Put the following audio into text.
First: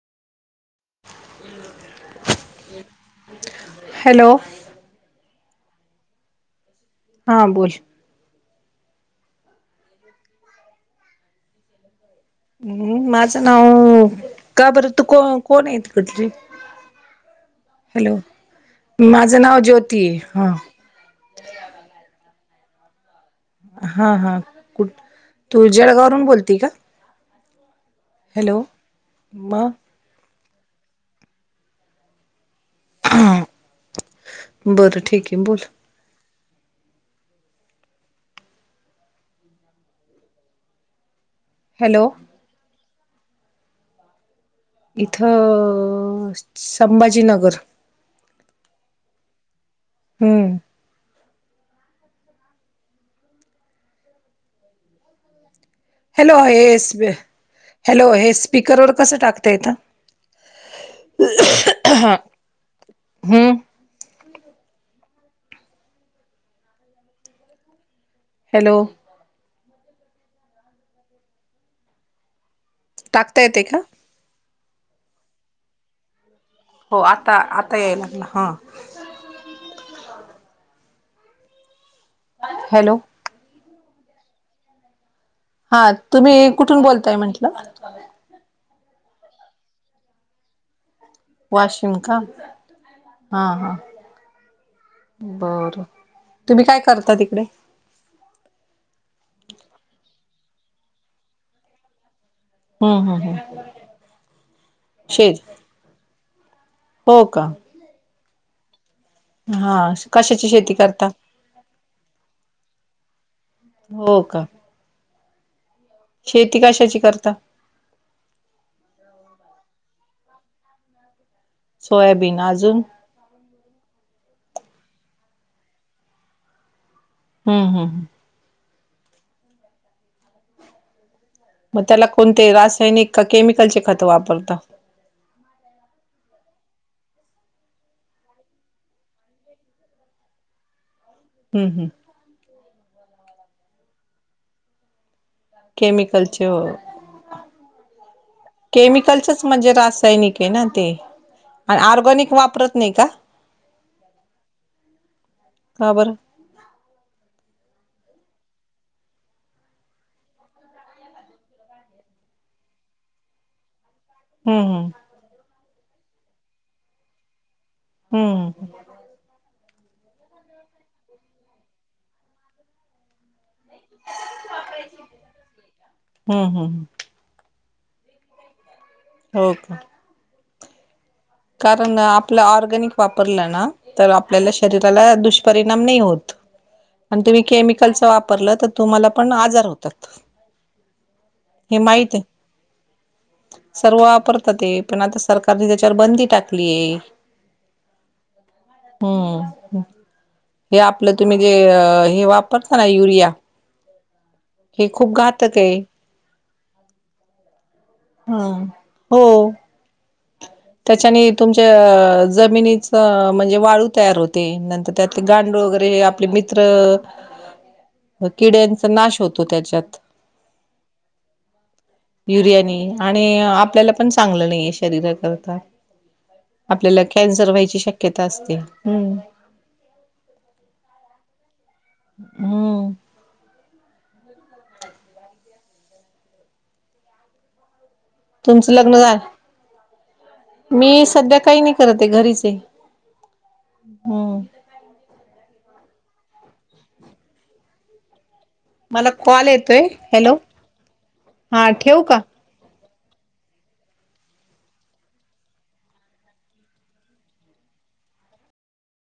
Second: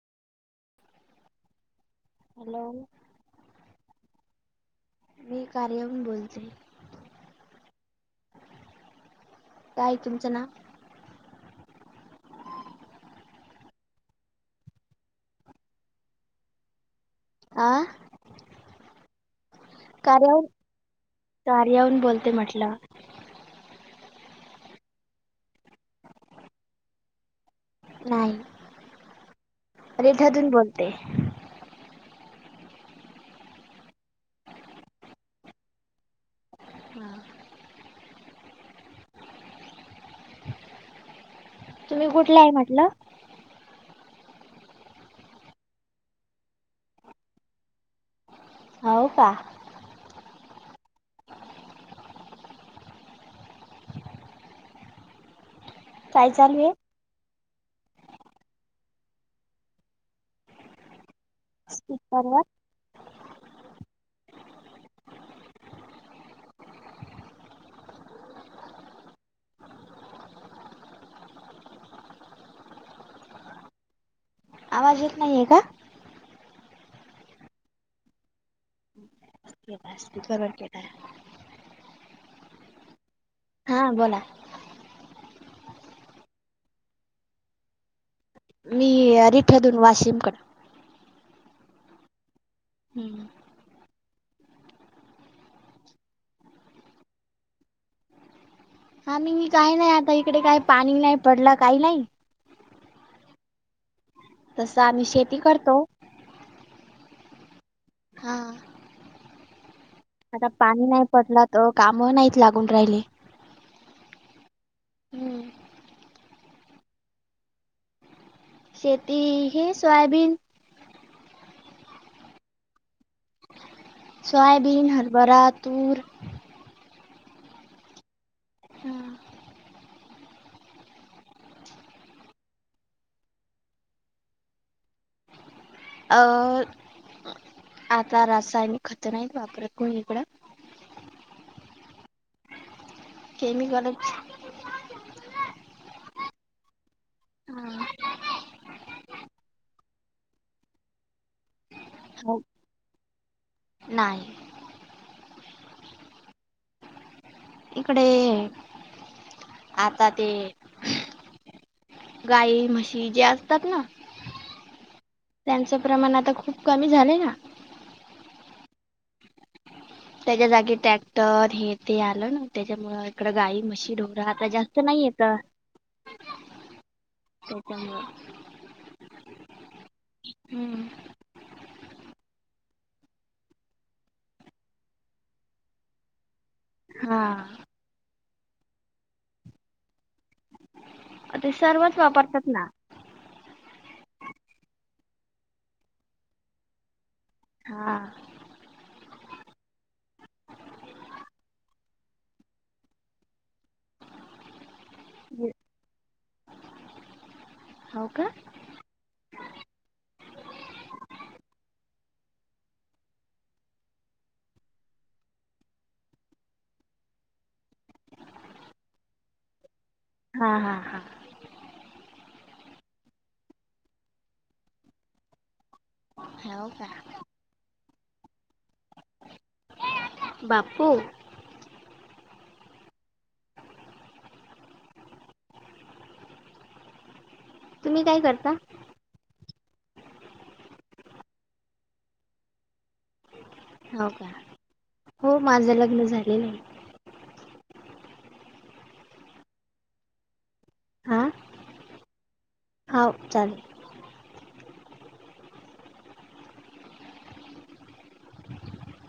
ह hello hello मी कार्यमून बोलते हा बोल काय तुमचं ना? हम्म माझं नाव का बरं तू को कोण आहे. तू कोण आहे कुठली आ हॅलो माझं नाव ज्योत कार्यावरून कार्यावरून बोलते म्हटलं! हा हा कुठ तू जळगाव वरून बोलते का! नाही हॅलो मग रिठातून बोलते. बरं ठीक आहे. बोल हम हॅलो तुम्ही कुठला आहे. म्हटलं इथं संभाजीनगर हो का. हम्म काय हॅलो चालू आहे हेस हॅलो हे स्पीकरवर कसं टाकत येत. स्पीकरवर हम्म हॅलो टाकता येते का? आवाज येत नाही आहे का? हो आता आता याय लागला हा केलाय स्पीकरवर केला आहे. हॅलो हा बोला हा तुम्ही कुठून बोलताय म्हंटलं? मी रिठदून वाशिम कर वाशिम का हा हा बरं तुम्ही काय करता तिकडे? हा मी काय नाही आता इकडे काय पाणी नाही पडला काही नाही. हम्म हम्म तसं आम्ही शेत शेती करतो. हो का हा हा आता कशाची शेती पाणी नाही करता पडला तर काम नाहीत लागून राहिले. हो का हम्म शेती कशाची करता? शेती हे सोयाबीन. सोयाबीन अजून सोयाबीन, हरभरा, तूर हम्म हम्म ह हम्म मग त्याला कोणते रासायनिक का केमिकलचे खतं वापरता? अ आता रासायनिक खत नाहीत वापरत कोणी इकडं हम्म हम्म केमिकलच केमिकलचे होय हा केमिकलचेच म्हणजे रासायनिक आहे ना ते पण हो वापरत नाही का? [unintelligible] नाही. का बरं? इकडे आता ते गाई म्हशी जे असतात ना हम्म हम्म त्यांचं प्रमाण आता खूप कमी झालंय ना. हम्म त्याच्या जागी ट्रॅक्टर हे ते आलं ना त्याच्यामुळे इकडं गाई म्हशी [unintelligible] आता जास्त नाही येत. हम्म हम्म [unintelligible] हो का हम्म कारण आपलं ऑरगॅनिक वापरलं ना तर आपल्याला शरीराला दुष्परिणाम नाही होत. हा आणि तुम्ही केमिकलच वापरलं तर तुम्हाला पण आजार होतात. ते हे सर्वच माहित आहे. वापरतात ना. सर्व वापरतात ते पण आता सरकारने त्याच्यावर बंदी टाकलीय. हा हम्म हे आपलं तुम्ही जे हे वापरता ना युरिया हे खूप घातक आहे. [inaudible] हम्म हो ह [inaudible] त्याच्याने तुमच्या जमिनीचं म्हणजे वाळू तयार होते नंतर त्यात गांडूळ वगैरे आपले मित्र [inaudible] किड्यांचा नाश होतो त्याच्यात. हा हा हा युरियानी आणि आपल्याला पण चांगलं नाही आहे शरीराकरता. हो का आपल्याला कॅन्सर व्हायची शक्यता असते. हम् बापू हम्म तुम्ही काय करता तुमचं लग्न झाल. मी सध्या काही नाही करत आहे घरीचे. हो का, हो माझं लग्न झालेलं. मला कॉल येतोय हॅलो. हा हा ठेवू का. हा हो चालेल.